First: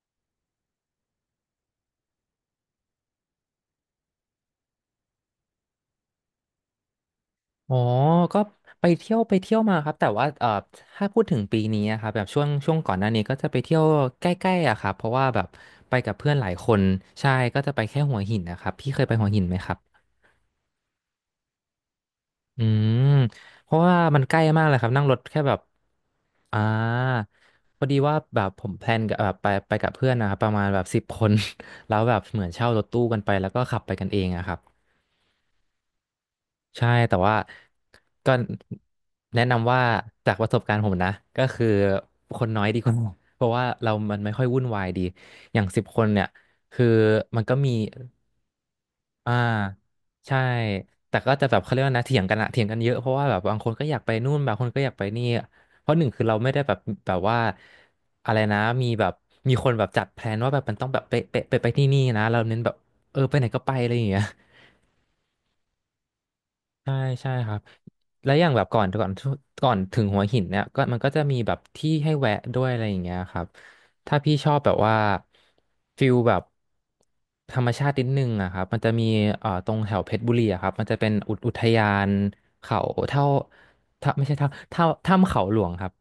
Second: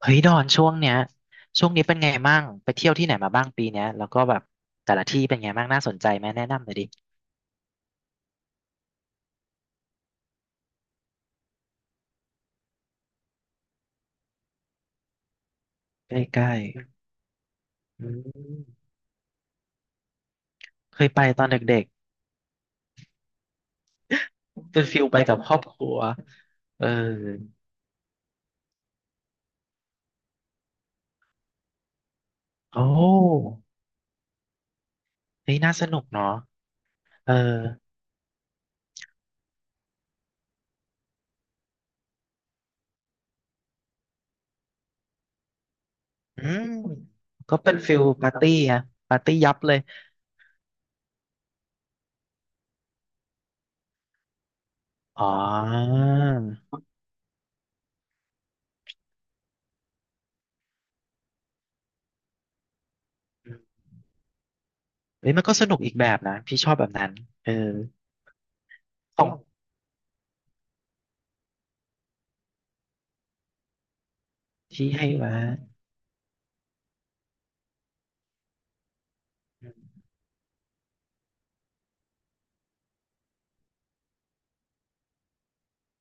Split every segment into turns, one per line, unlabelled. เฮ้ยดอนช่วงเนี้ยช่วงนี้เป็นไงบ้างไปเที่ยวที่ไหนมาบ้างปีเนี้ยแล้วก็แบบแต่ละที่เป็นไงบ้างน่าสนใจไหมแนะนำหน่อยดิ
อ๋อก็ไปเที่ยวมาครับ แต่ว่าถ้าพูดถึงปีนี้อะครับแบบช่วงก่อนหน้านี้ก็จะไปเที่ยวใกล้ๆอะครับ เพราะว่าแบบไปกับเพื่อน
ใก
หลา
ล้
ยคนใช่ก็จะไปแค่
ๆอื
หัวหินนะ
ม
ครับ พี่เคยไปหัวหินไหมครับ
เคยไปตอนเด็ก
อืมเพราะว่ามันใกล้มาก
ๆ
เลย
เป็
ค
น
รับ
ฟิ
นั่
ล
งร
ไป
ถ
กับ
แค่
ค
แบ
รอ
บ
บครัว
อ่า
เออ
พอดีว่าแบบผมแพลนกับแบบไปกับเพื่อนนะครับประมาณแบบสิบคน แล้วแบบเหมือนเช่าร
โอ้
ถตู้กันไปแล้วก็ขับไปกันเองอะครับ
เฮ้ยน่าสนุกเนาะ
ใช่แต่
เออ
ว่าก็แนะนำว่าจากประสบการณ์ผมนะก็คือคนน้อยดีกว่า เพราะว่าเรามันไม่ค่อยวุ่นวายดีอย่างสิบคนเนี่ย
อืม
คือมันก็
ก็
มี
เป็นฟิลปาร์ตี้อะปาร์
อ่า
ตี้ยับเลย
ใช่แต่ก็จะแบบเขาเรียกว่านะเถียงกันอะเถียงกันเยอะเพราะว่าแบบบางคนก็อยากไปนู่นบางคนก็อยากไปนี่
อ๋อ
เพราะหนึ่งคือเราไม่ได้แบบแบบว่าอะไรนะมีแบบมีคนแบบจัดแพลนว่าแบบมันต้องแบบไปที่นี่นะเราเน้นแบบเออไปไหนก็ไปอะไรอย่างเงี้ย
เฮ้ยมันก็สนุกอีกแบบนะพี่ชอบแบบ
ใช่
นั้น
ใช่ค
เอ
รับ
อ
และอย่างแบบก่อนก่อน
ของ
ก่อนถึงหัวหินเนี่ยก็มันก็จะมีแบบที่ให้แวะด้วยอะไรอย่างเงี้ยครับถ้าพี่ชอบแบบ
ที่
ว่า
ให้มา
ฟิลแบบธรรมชาตินิดนึงอะครับมันจะมีตรงแถวเพชรบุรีอะครับมันจะเป็นอุทยานเขาเท่าถ้าไม่ใช่ถ้าถ้าถ้ำเขาหลวงครับ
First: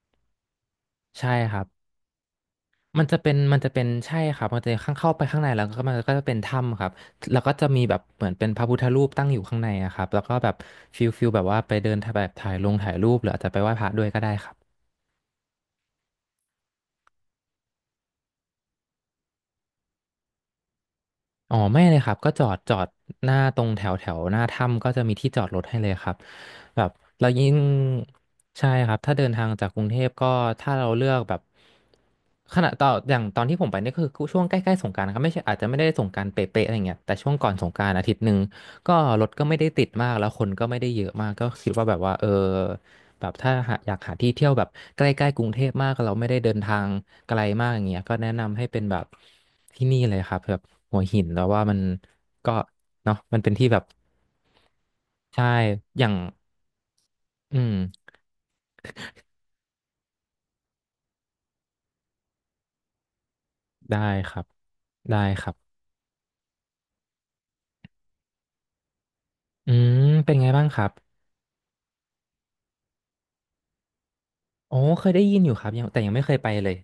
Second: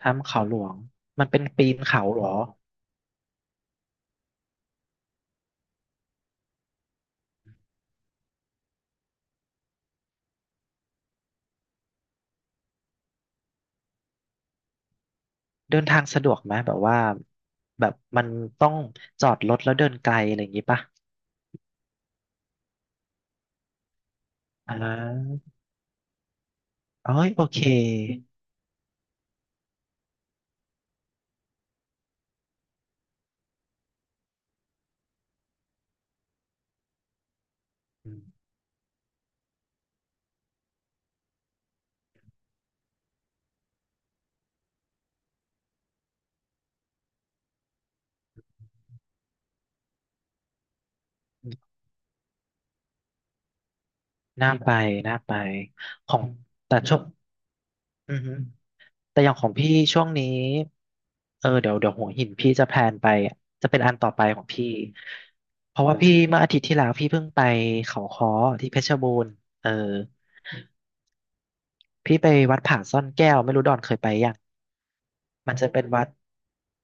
ทำเขาหลวงมัน
ใช่
เป็น
ครั
ปี
บ
นเขาเหรอ
มันจะเป็นใช่ครับมันจะข้างเข้าไปข้างในแล้วก็มันก็จะเป็นถ้ำครับแล้วก็จะมีแบบเหมือนเป็นพระพุทธรูปตั้งอยู่ข้างในอะครับแล้วก็แบบฟิลแบบว่าไปเดินถ่ายแบบถ่ายลงถ่ายรูปหรืออาจจะไปไหว้พระด้วยก็ได้ครับ
เดินทางสะดวกไหมแบบว่าแบบมันต้องจอดรถแล้วเดินไกลอะไรอย่างงี้ป่ะ
อ๋อไม่เลยครับก็จอดหน้าตรงแถวแถวหน้า
อ่
ถ้ำก็จะมีที่จ
า
อดรถให้เลยครับ แบบ
เอ้
เรา
ยโอ
ยิ่ง
เค
ใช่ครับถ้าเดินทางจากกรุงเทพก็ถ้าเราเลือกแบบขณะต่ออย่างตอนที่ผมไปนี่คือช่วงใกล้ๆสงกรานต์นะครับไม่ใช่อาจจะไม่ได้สงกรานต์เป๊ะๆอะไรเงี้ยแต่ช่วงก่อนสงกรานต์อา
อื
ทิตย์หนึ่ง
ม
ก็รถก็ไม่ได้ติดมากแล้วคนก็ไม่ได้เยอะมากก็คิดว่าแบบว่าเออแบบถ้าหาอยากหาที่เที่ยวแบบใกล้ๆกรุงเทพมากเราไม่ได้เดินทางไกลมากอย่างเงี้ยก็แนะนำให้เป็นแบบที่นี่เลยครับแบบหัวหินแล้วว่ามันก็เนาะมันเป็นที่แบบ
น่าไปน่าไป
ใช่อย่า
ข
ง
องแต่ช่วง
อืม
อือฮึแต่อย่างของพี่ช่วงนี้เออเดี๋ยวเดี๋ยวหัวหินพี่จะแพลนไปจะเป็นอัน
ได้
ต่อไป
ค
ข
รั
อง
บ
พี่
ได้ครับ
เพราะว่าพี่เมื่ออาทิตย์ที่แล้วพี่เพิ่งไปเขาค้อที่เพชรบูรณ์เอ
อื
อ
มเป็นไงบ้างครับ
พี่ไปวัดผาซ่อนแก้วไม่รู้ดอนเคยไปยัง
อ๋อเคยได้ยินอยู่
มัน
ค
จะ
รับ
เป็
ยั
น
งแต่
วัด
ยังไม่เคยไปเลย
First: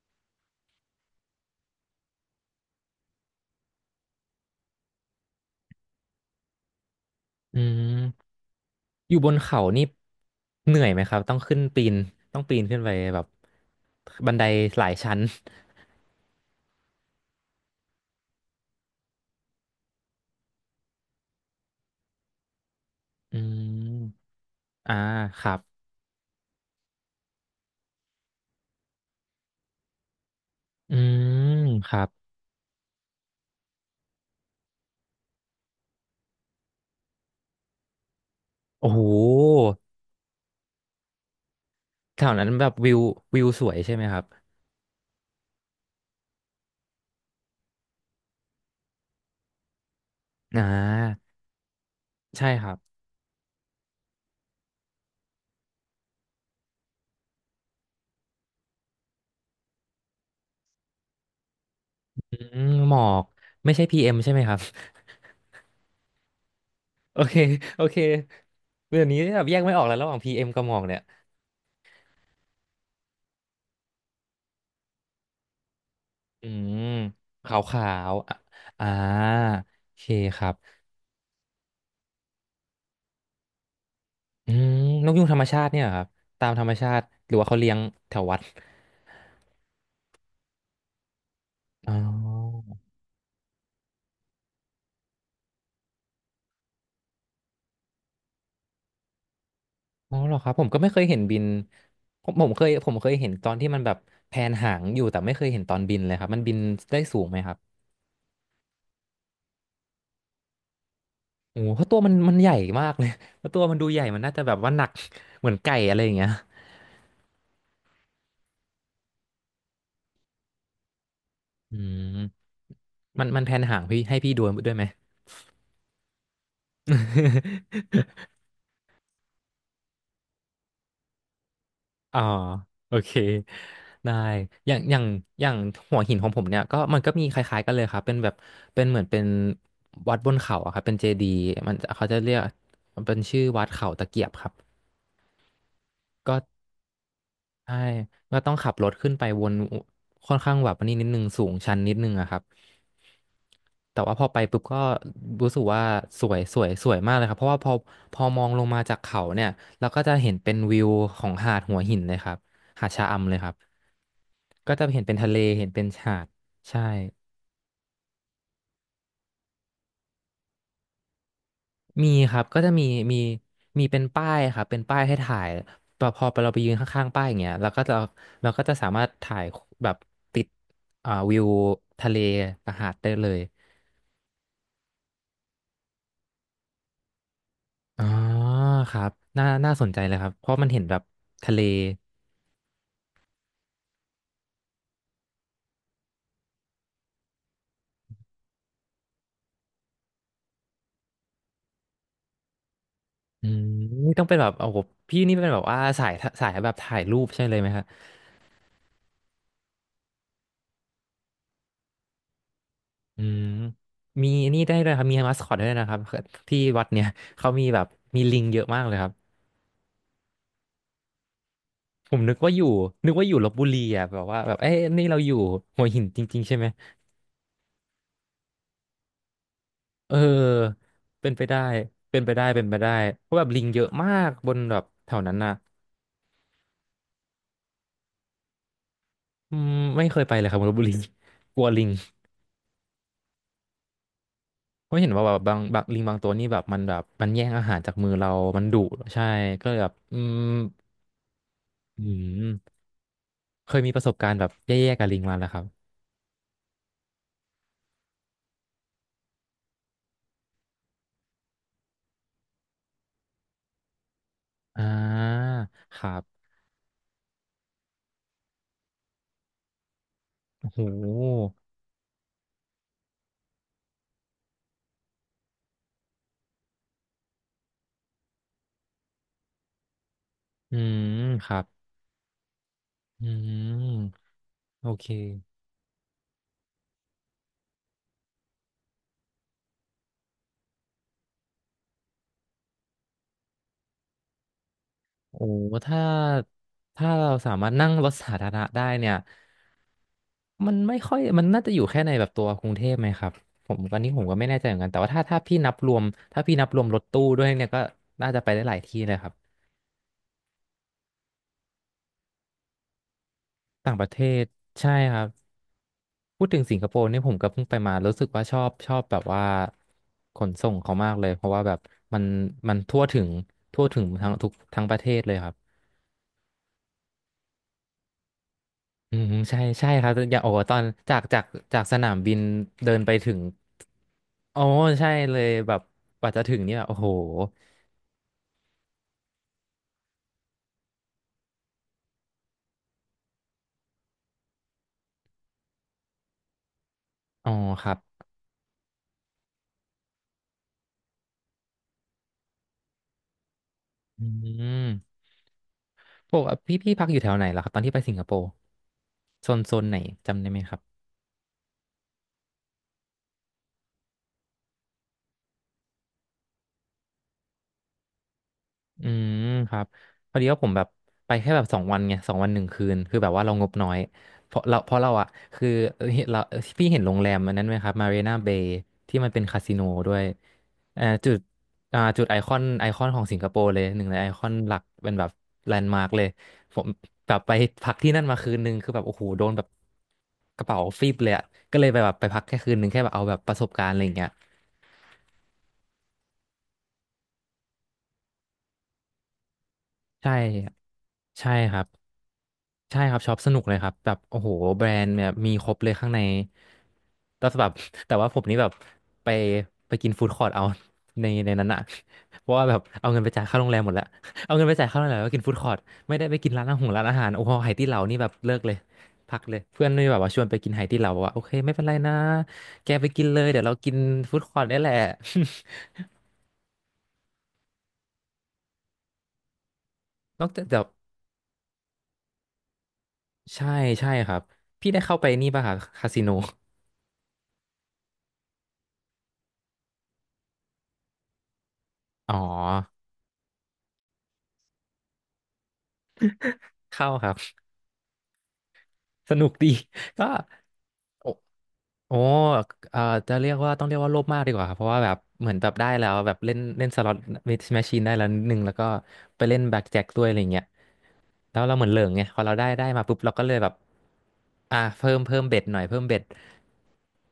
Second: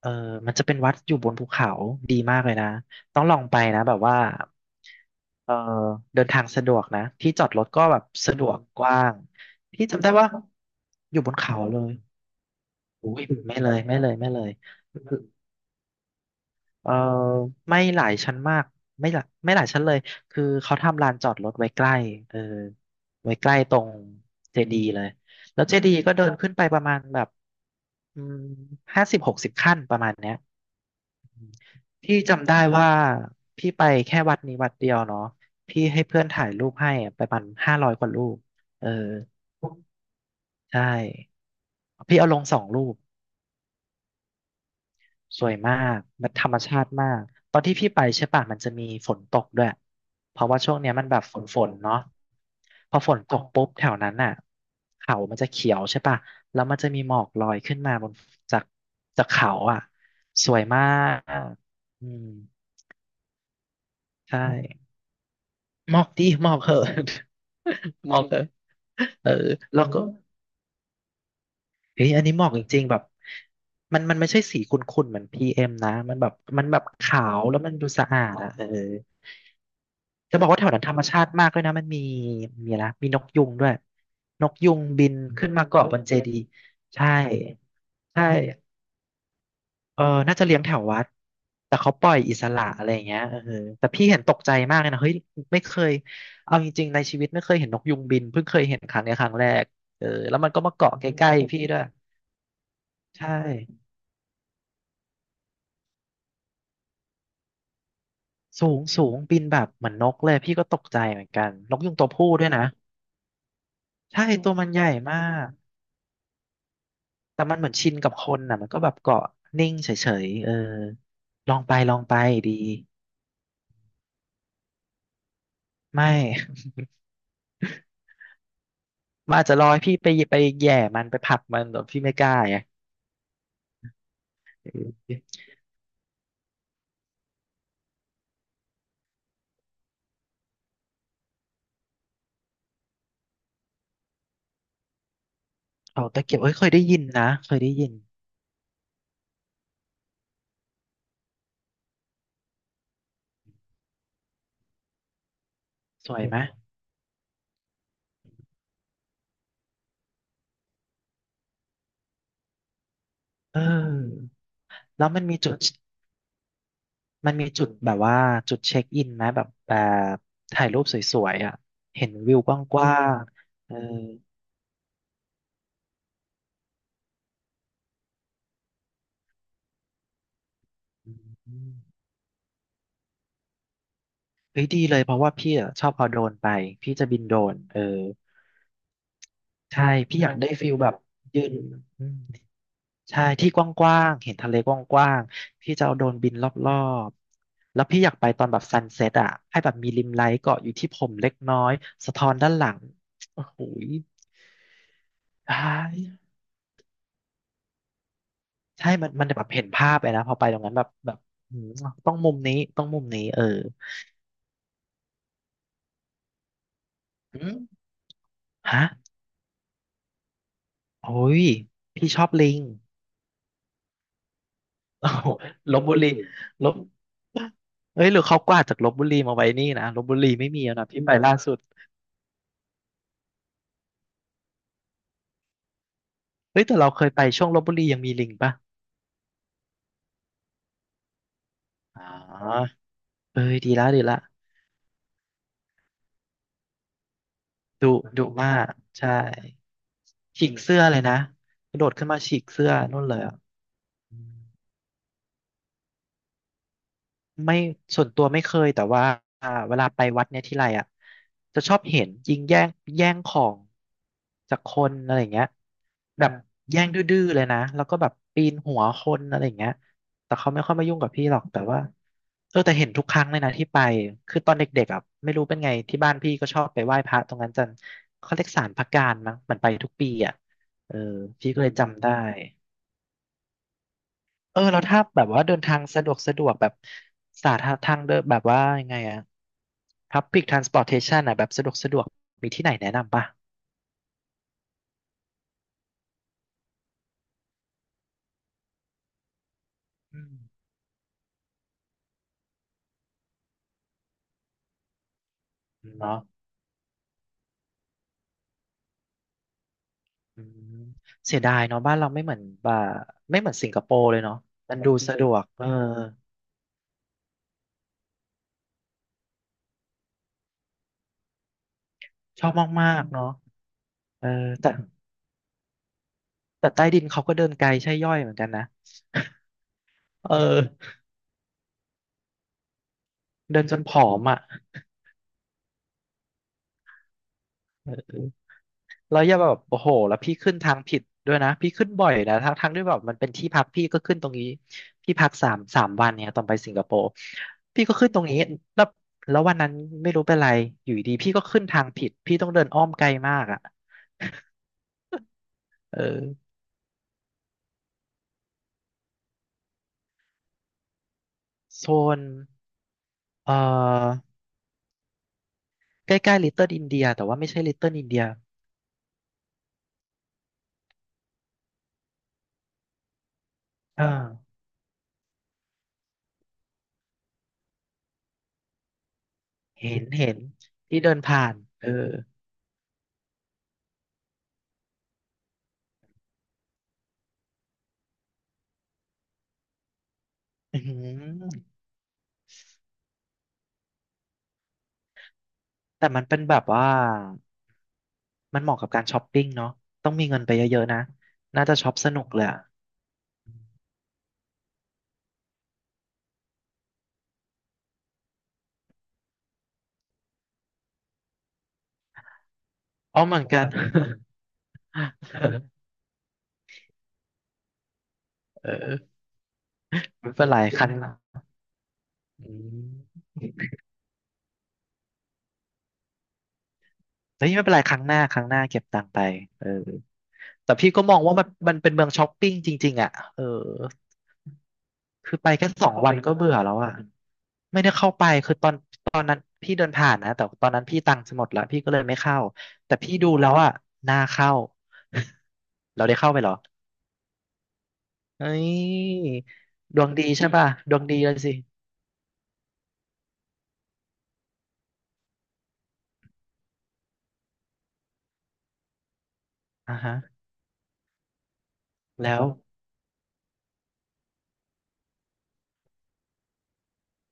เออมันจะเป็นวัดอยู่บนภูเขาดีมากเลยนะ ต้องลองไปนะแบบว่าเออเดินทางสะดวกนะที่จอด
อื
รถก็แบบ
ม
สะดวกกว้า
อ
ง
ยู่บนเขานี่
ที่จำได้ว่า
เหนื่อยไหมค
อ
รับ
ยู่บ
ต้อ
น
ง
เขา
ขึ้น
เล
ปี
ย
นต้องปีนขึ้นไป
อุ้
แบ
ย
บ
ไม่เลยไม่เลยไม่
บัน
เล
ได
ย
หลาย
คื
ชั้น
อเออไม่หลายชั้นมากไม่หลายชั้นเลยคือเขาทำลานจอดรถไว้ใกล้เออไว้
อื
ใกล้ตรง
ม
เจดีย์
อ่า
เลย
ครับ
แล้วเจดีย์ก็เดินขึ้นไปประมาณแบบอืม50 60 ขั้นประมาณเนี้ย
อืมครับ
พี่จำได้ว่าพี่ไปแค่วัดนี้วัดเดียวเนาะพี่ให้เพื่อนถ่ายรูปให้อะไปประมาณ500 กว่ารูปเออ
โอ้โห
ใช่พี่
แถ
เอา
ว
ลง
นั้น
สอ
แบ
ง
บ
รู
วิ
ป
ววิวสวยใช่ไหมครับ
สวยมากมันธรรมชาติมากตอนที่พี่ไปใช่ป่ะมันจะมีฝนตกด้วยเพราะว่า
อ่
ช่วงเนี้ยมันแบบ
า
ฝนเนาะ
ใช่ครับ
พอฝนตกปุ๊บแถวนั้นน่ะเขามันจะเขียวใช่ป่ะแล้วมันจะมีหมอกลอยขึ้นมาบนจากจากเขาอ่ะสวยมากอืม
อืมหมอกไม่ใช่พีเอ็มใช่
ใช่
ไหมครับ
มอบดิมอบเหอะ
โอเคโอเค
มอบเถอะ
เดี๋ยวนี้
เออ
แบบแยกไม่อ
แล้
อ
ว
กแล้ว
ก็
ระหว่างพีเอ็มกับหมอกเนี่ย
เฮ้ยอันนี้มอบจริงๆแบบมันไม่ใช่สีขุ่นๆเหมือนพีเอ็มนะมันแบบ
อื
มันแบบ
ม
ขาว
ขา
แล้ว
ว
มัน
ขา
ดูสะ
ว
อา
อ่ะ
ดอ่ะเออ
อ่าโอเค
จะ
ค
บอ
รั
ก
บ
ว่าแถวนั้นธรรมชาติมากเลยนะมันมีมีนะมีนกยุงด้วยน
อื
กยุ
ม
งบิ
นก
น
ยูงธรรม
ขึ้น
ชา
มา
ติเนี่ย
เกาะ
เหรอ
บ
ค
น
รับ
เจดีย์
ตามธรรมชาติ
ใช่
หรือว่าเขาเลี้ยงแถ
ใช
ววัด
่ เออน่าจะเลี้ยงแถววัดแต่
อ๋
เขา
อ
ปล่อยอิสระอะไรอย่างเงี้ยเออแต่พี่เห็นตกใจมากเลยนะเฮ้ยไม่เคยเอาจริงๆในชีวิตไม่เคยเห็นนกยุงบินเพิ่งเคยเห็นครั้งเนี้ยครั้งแรกเออ
อ๋อเหร
แล้
อ
ว
ค
มั
รั
น
บ
ก็
ผม
มา
ก็ไม่
เกาะ
เคย
ใก
เห็น
ล้
บิน
ๆพี่ด้วย
ผมเคย
ใช
เห็นตอนที่มั
่
นแบบแผนหางอยู่แต่ไม่เคยเห็นตอนบินเลยครับมันบินได้สูงไหมครับ
สูงสูงบินแบบเหมือนนกเลยพี่ก็ตกใจเหมือนกัน
โอ้โห
นก
เพราะ
ยุง
ตัว
ตัว
มัน
ผู้
มัน
ด้
ให
วย
ญ่
นะ
มากเลย เพราะตัวมันดูใหญ่มัน
ใช่
น่าจะ
ตั
แบ
ว
บ
มัน
ว่าห
ให
นั
ญ่
ก
มา
เห
ก
มือนไก่อะไรอย่างเงี้ย
แต่มันเหมือนชินกับคนน่ะมันก็แบบเกาะนิ่งเฉยๆเออลองไป
อื
ลองไป
ม
ดี
มันแผนหางพี่ให้พี่ดูด้วยไหม
ไม่ มันอาจจะรอให้พี่ไปแหย่มันผลักมันแต่พี่ไม่
อ๋อ
กล้าไง
โอเคได้อย่างอย่างอย่างหัวหินของผมเนี่ยก็มันก็มีคล้ายๆกันเลยครับเป็นแบบเป็นเหมือนเป็นวัดบนเขาอะครับเป็นเจดีย์มันเขาจะเรียกมันเป็นชื่อวัดเขาตะเกียบครับ
เขาตะเกียบเอ้ยเคยได้ยินนะเคยได้
ใช่
ยิน
ก็ต้องขับรถขึ้นไปวนค่อนข้างแบบอันนี้นิดนึงสูงชันนิดนึงอะครับแต่ว่าพอไปปุ๊บก็รู้สึกว่า
สว
ส
ย
ว
ไหม
ย
ม
สวยสวยมากเลยครับเพราะว่าพอมองลงมาจากเขาเนี่ยเราก็จะเห็นเป็นวิวของหาดหัวหินเลยครับหาดชะอำเลยครับ
เออ
ก็จะเห็น
แล้ว
เป็น
มัน
ทะเล
มีจุด
เห็นเป็นหาดใช่
แบบว่าจุดเช็คอินไหมแบบบถ่ายรูปสวยๆอ่ะเห็
มี
น
ค
วิว
รับ
ก
ก็จะมี
ว้า
มี
งๆเออ
มีเป็นป้ายครับเป็นป้ายให้ถ่ายพอพอเราไปยืนข้างๆป้ายอย่างเงี้ยเราก็จะสามารถถ่ายแบบติด
อ
วิว
ืม
ทะเลกับหาดได้เลย
เฮ้ยดีเลยเพราะว่าพี่อะชอบเอาโดรนไปพี่จะบินโดรนเออ
อ๋อครับน่า
ใช่
สนใจเลย
พี่
ค
อ
รับ
ยาก
เพ
ได้
ราะมั
ฟิ
น
ล
เห็น
แบ
แบ
บ
บ
ยื
ทะ
น
เล
ใช่ที่กว้างๆ เห็นทะเลกว้างๆ พี่จะเอาโดรนบินรอบๆ แล้วพี่อยากไปตอนแบบซันเซ็ตอ่ะ ให้แบบมีริมไลท์เกาะอยู่ที่ผมเล็กน้อยสะท้อนด้านหลังโอ้
อื
โห
ม
ย
นี่ต้องเป็นแบบโอ้โหพี่นี่เป็น
ต
แบบ
า
ว่า
ย
สายสายแบบถ่ายรูปใช่เลยไหมครับ
ใช่มันแบบเห็นภาพเลยนะพอไปตรงนั้นแบบอืมต้องมุมนี้
อื
เอ
ม
อ
มีนี่ได้ด้วยครับมีมาสคอตด้วยนะครับที่วัดเนี่ย
อื
เขามีแบ
ม
บมีลิงเยอะมา
ฮะ
กเลยครับ
โอ้ย พี่
ผ
ช
ม
อบ
นึกว่า
ลิ
อ
ง
ยู่นึกว่าอยู่ลพบุรีอ่ะแบบว่าแบบเอ้ยนี่
โอ้
เรา
โห
อยู่
ล
หั
พ
ว
บุ
หิน
รี
จริงๆใช่ไห
ล
ม
พเอ้ยหรือเขากวาดจากลพบุรีมาไว้นี่นะลพ
เอ
บุ
อ
รีไม่มีแล้วนะพี่ไป
เป็น
ล่า
ไป
สุ
ได้
ด
เป็นไปได้เป็นไปได้เพราะแบบลิงเยอะมากบนแบบแถวนั้นน่ะ
เฮ้ยแต่เราเคยไปช่วงลพบุรียังมีลิงปะ
อืมไม่เคยไปเลยครับลพบุรี กลัวลิง
อ๋อเอ้ยดีละดีละ
เพราะเห็นว่าแบบบางลิงบางตัวนี่แบบมันแย่งอาหาร
ดุ
จากมือ
ดุ
เรา
มา
มัน
ก
ดุ
ใช่
ใช่ก็เลยแบบอืม
ฉีกเสื้อเลยนะกระโดด
อื
ขึ้นมาฉีกเสื้อ
ม
นู่นเลยอ่ะ
เคยมีประสบ
อื
กา
ม
รณ์แบบแย่ๆกับลิงมาแล้วครับ
ไม่ส่วนตัวไม่เคยแต่ว่าอ่าเวลาไปวัดเนี่ยทีไรอ่ะจะชอบเห็นยิงแย่งของจากค
อ่
นอะไรอย่า
า
งเงี้ย
ครั
แบอบ
บ
แย่งดื้อๆเลยนะแล้วก็แบบปีนหัวคนอะไรอย่างเงี้ยแต่เขาไม่
โอ้
ค่อย
โห
มายุ่งกับพี่หรอกแต่ว่าเออแต่เห็นทุกครั้งเลยนะที่ไปคือตอนเด็กๆอ่ะไม่รู้เป็นไงที่บ้านพี่ก็ชอบไปไหว้พระตรงนั้นจันเขาเรียกศาลพระการมั้งมันไปทุกปีอ่ะ
อื
เออ
มค
พี่
รั
ก็
บ
เลยจำได้
อืม
เออแล้ว
โอ
ถ้า
เค
แบบว่าเดินทางสะดวกสะดวกแบบสาธารทางเดินแบบว่ายังไงอะ Public Transportation อะแบบสะดวกสะดวกมีที่ไหนแนะนำป่ะ
โอ้ถ้า ถ้าเราสามารถนั่งรถสาธารณะได้เนี่ย
อืม
มันไม่ค่อยมันน่าจะอยู่แค่ในแบบตัวกรุงเทพไหมครับผมตอนนี้ผมก็ไม่แน่ใจเหมือนกันแต่ว่าถ้าพี่นับรวม
เนาะ
ถ้าพี่นับรวมรถตู้ด้วยเนี่ยก็น่าจะไปได้หลายที่เลยครับ
อืมเสียดายเนาะบ้านเราไม่เหมือนบ่าไม่เหมือนสิงคโป
ต่างป
ร์
ระ
เล
เท
ยเนาะ
ศ
มัน
ใช่
ดู
ค
สะ
รั
ด
บ
วกเออ
พูดถึงสิงคโปร์เนี่ยผมก็เพิ่งไปมา รู้สึกว่าชอบแบบว่าขนส่งเขามากเลยเพราะว่าแบบมัน
ชอบ
มัน
มา
ทั่ว
กๆ
ถึ
เนาะ
ง
เออ
ทั้งทุก
แต่
ทั้งประเทศเลยครับ
แต่ใต้ดินเขาก็เดินไกลใช่ย่อยเหมือนกันนะ
อืมใช่ใช่ครับอ
เอ
ย่างโอ้ตอน
อ
จากจากสนามบินเดินไปถึง
เดินจนผอมอ่ะ
โอ้ใช่เลยแบบกว่าจะถึงเนี่ยโอ้โห
เออ แล้วอย่าแบบโอ้โหแล้วพี่ขึ้นทางผิดด้วยนะพี่ขึ้นบ่อยนะทั้งทั้งที่แบบมันเป็นที่พักพี่ก็ขึ้นตรงนี้พี่พักสามสามวันเนี่ยตอนไปสิงคโปร์
อ๋อ
พี่
ครั
ก็
บ
ขึ้นตรงนี้แล้วแล้ววันนั้นไม่รู้เป็นไรอยู่ดีพี่ก็ขึ้นทางผิดพี่ต้องเดินอ้อมไกลมากอ่ะ
อืม
เออ
ปกติพี่พักอยู่แถวไหนล่ะครับตอนที่ไปสิงคโปร์โซนไหนจำได้ไหมครับ
โซนเอ่อใกล้ๆลิตเติ้ลอินเดียแต่ว่าไม่ใช่ลิตเติ้ลอินเดีย
อืมครับพอดีว่าผมแบบไปแค่แบบสองวันไง2 วัน 1 คืนคือแบบว่าเรางบน้อย
เออ
เพราะเราอะคือเราพี่เห็นโรงแรมอันนั้นไหมครับมารีนาเบย์ที่มันเป็นคาสิโน
เห็น
ด้วย
เห็นที่
อ่า
เดิน
จุด
ผ่านเออ
อ่าจุดไอคอนของสิงคโปร์เลยหนึ่งในไอคอนหลักเป็นแบบแลนด์มาร์กเลยผมแบบไปพักที่นั่นมาคืนนึงคือแบบโอ้โหโดนแบบกระ
อื
เป๋า
อหื
ฟีบเลยอะ
อ
ก็เลยไปแบบไปพักแค่คืนนึงแค่แบบเอาแบบประสบการณ์อะไรอย่างเงี้ย
แต่มันเป็นแบบว่า มันเหมาะกับการช้อปปิ้งเนาะต้องมี
ใช่
เงินไปเยอะๆนะ
ใช่
น่า
ค
จะ
รับ
ช็อปสนุกเลยอะ
ใช่ครับช็อปสนุกเลยครับแบบโอ้โหแบรนด์แบบมีครบเลยข้างในแต่แบบ แต่ว่าผมนี่แบบไปไปกินฟู้ดคอร์ทเอา ในนั้นอะเพราะว่าแบบเอาเงิ
อ๋อ
นไป
เหมื
จ่า
อ
ย
น
ค่า
กั
โร
น
งแรมหมดแล้ว เอาเงินไปจ่ายค่าโรงแรมแล้วก็กินฟู้ดค อร์ทไม่ได้ไปกินร้านอาหารโอ้โหไหตี้เหลานี่แบบเลิกเลย
เออ
พักเลยเพื่อนนี่แบบว่า
ไม่
ชว
เป็
น
น
ไป
ไร
กิน
ค
ไห
รั้ง
ตี้
ห
เหลา
น้า
บอกว่าโอเคไม่เป็นไรนะ
อื
แกไป
ม
กินเลยเดี๋ยวเรากินฟู้ดคอร์ทได้แหละ
เฮ้ยไม่เป็นไรครั้งหน้าครั้งหน้าเก็บตังค์ไปเออ
นอกจาก
แต่
แบบ
พี่ก็มองว่ามันมันเป็นเมืองช้อปปิ้งจริงๆอ่ะเออ
ใช่ใช่ครับพี่ได้เข้าไป
คือไป
นี่ป่ะ
แค่
ครับ
สอง
คา
วัน
สิโน
ก็เบื่อแล้วอ่ะไม่ได้เข้าไปคือตอนตอนนั้นพี่เดินผ่านนะแต่ตอนนั้นพี่ตังค์จะหมดแล้วพี่ก็เลยไม่
อ๋อ
เข้าแต่พี่ดูแล้วอ่ะน่าเข้า เราได้เข้าไปเหรอ
เข้าครับ
เฮ้ย
สนุกดี
ดวง
ก็
ดีใช่ป่ะดวงดี
โอ
เลยสิ
โอ้เอ่อจะเรียกว่าต้องเรียกว่าโลภมากดีกว่าครับเพราะว่าแบบเหมือนแบบได้แล้วแบบเล่นเล่นสล็อตแมชชีนได้แล้วนิดนึงแล้วก็ไปเล่นแบล็ก
อ่า
แจ็ค
ฮะ
ด้วยอะไรเงี้ยแล้วเราเหมือนเหลิงไง
แล้
พอ
ว
เราได้มาปุ๊บเราก็เลยแบบอ่าเพิ่มเบ็ดหน่อยเพิ่มเบ็ด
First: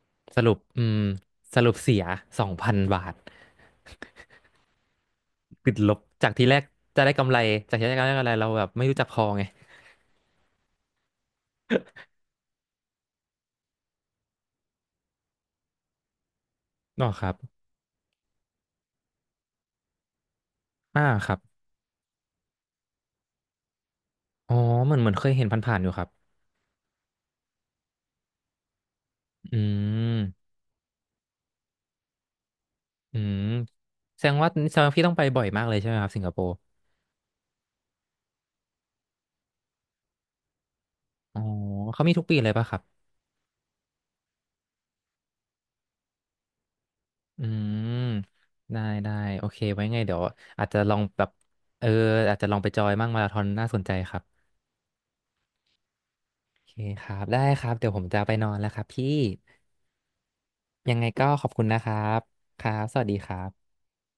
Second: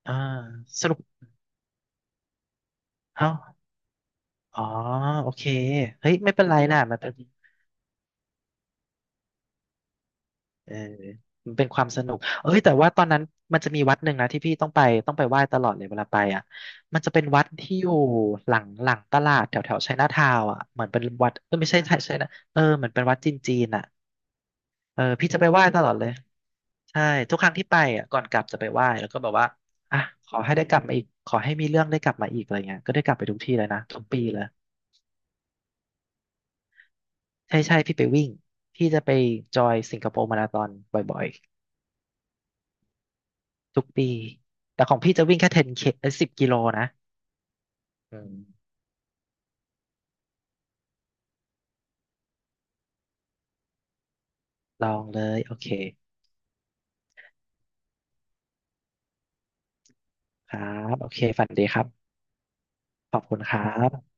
อ่า
สรุปอื
สรุ
ม
ป
สรุปเสีย2,000 บาท
เอ้าอ๋อโอเค
ติดลบ
เฮ้ย
จา
ไม่
ก
เป็
ที่
น
แร
ไร
ก
น่ะมัน
จะ
เป็
ได้
น
กำไรจากที่แรกจะได้กำไรเราแบบไม่รู้จักพอไง
เออมันเป็นความสนุกเอ้ยแต่ว่าตอนนั้นมันจะมีวัดหนึ่งนะที่พี่ต้องไปต้องไปไหว้ตลอดเลยเวลาไปอ่ะมัน
อ๋อ
จะเป็
ค
น
รับ
วัดที่อยู่หลังหลังตลาดแถวแถวไชน่าทาวน์อ่ะเหมือนเป็
อ่า
น
ค
วัด
รับ
เออไม่ใช่ไชน่าเออเหมือนเป็นวัดจีนจีนอ่ะ
อ๋อเหมือ
เอ
น
อ
เหมือนเค
พี่
ย
จะ
เห็
ไป
น
ไหว้
ผ่าน
ต
ๆอ
ล
ยู่
อด
ค
เล
รับ
ย ใช่ทุกครั้งที่ไปอ่ะก่อนกลับจะไปไหว้แล้วก็แบบว่า
อื
อ่ะขอ
ม
ให้ได้กลับมาอีกขอให้มีเรื่องได้กลับมาอีกอะไรเงี้ยก็ได้กลั
อื
บไปทุก
ม
ที่เลยนะทุกปี
แสดง
เลย
ว่าแสดงว่าพี่ต้องไปบ่อยมากเลยใช่ไหมครับสิงคโปร์
ใช่ใช่พี่ไปวิ่งพี่จะไปจอยสิงคโปร์มาราธอนบ่อย
อ๋อเขามีทุกปีเลยป่ะครับ
ๆทุกปีแต่ของพี่จะวิ่งแค่ 10K เคเอ้ย10 กิโลนะ
อืม
อืม
ได้ได้โอเคไว้ไงเดี๋ยวอาจจะลองแบบเอออาจจะลองไปจอยมั่งมาราธอนน่าสนใจครับ
ลองเลยโอเค
โอเคครับได้ครับเดี๋ยวผมจะไปนอนแล้วครับพี่
ครั
ยั
บ
งไง
โอเค
ก็ข
ฝั
อ
น
บคุ
ดี
ณ
ค
นะ
รั
ค
บ
รับครับสวัส
ข
ดี
อบ
ค
คุ
รั
ณครั
บ
บ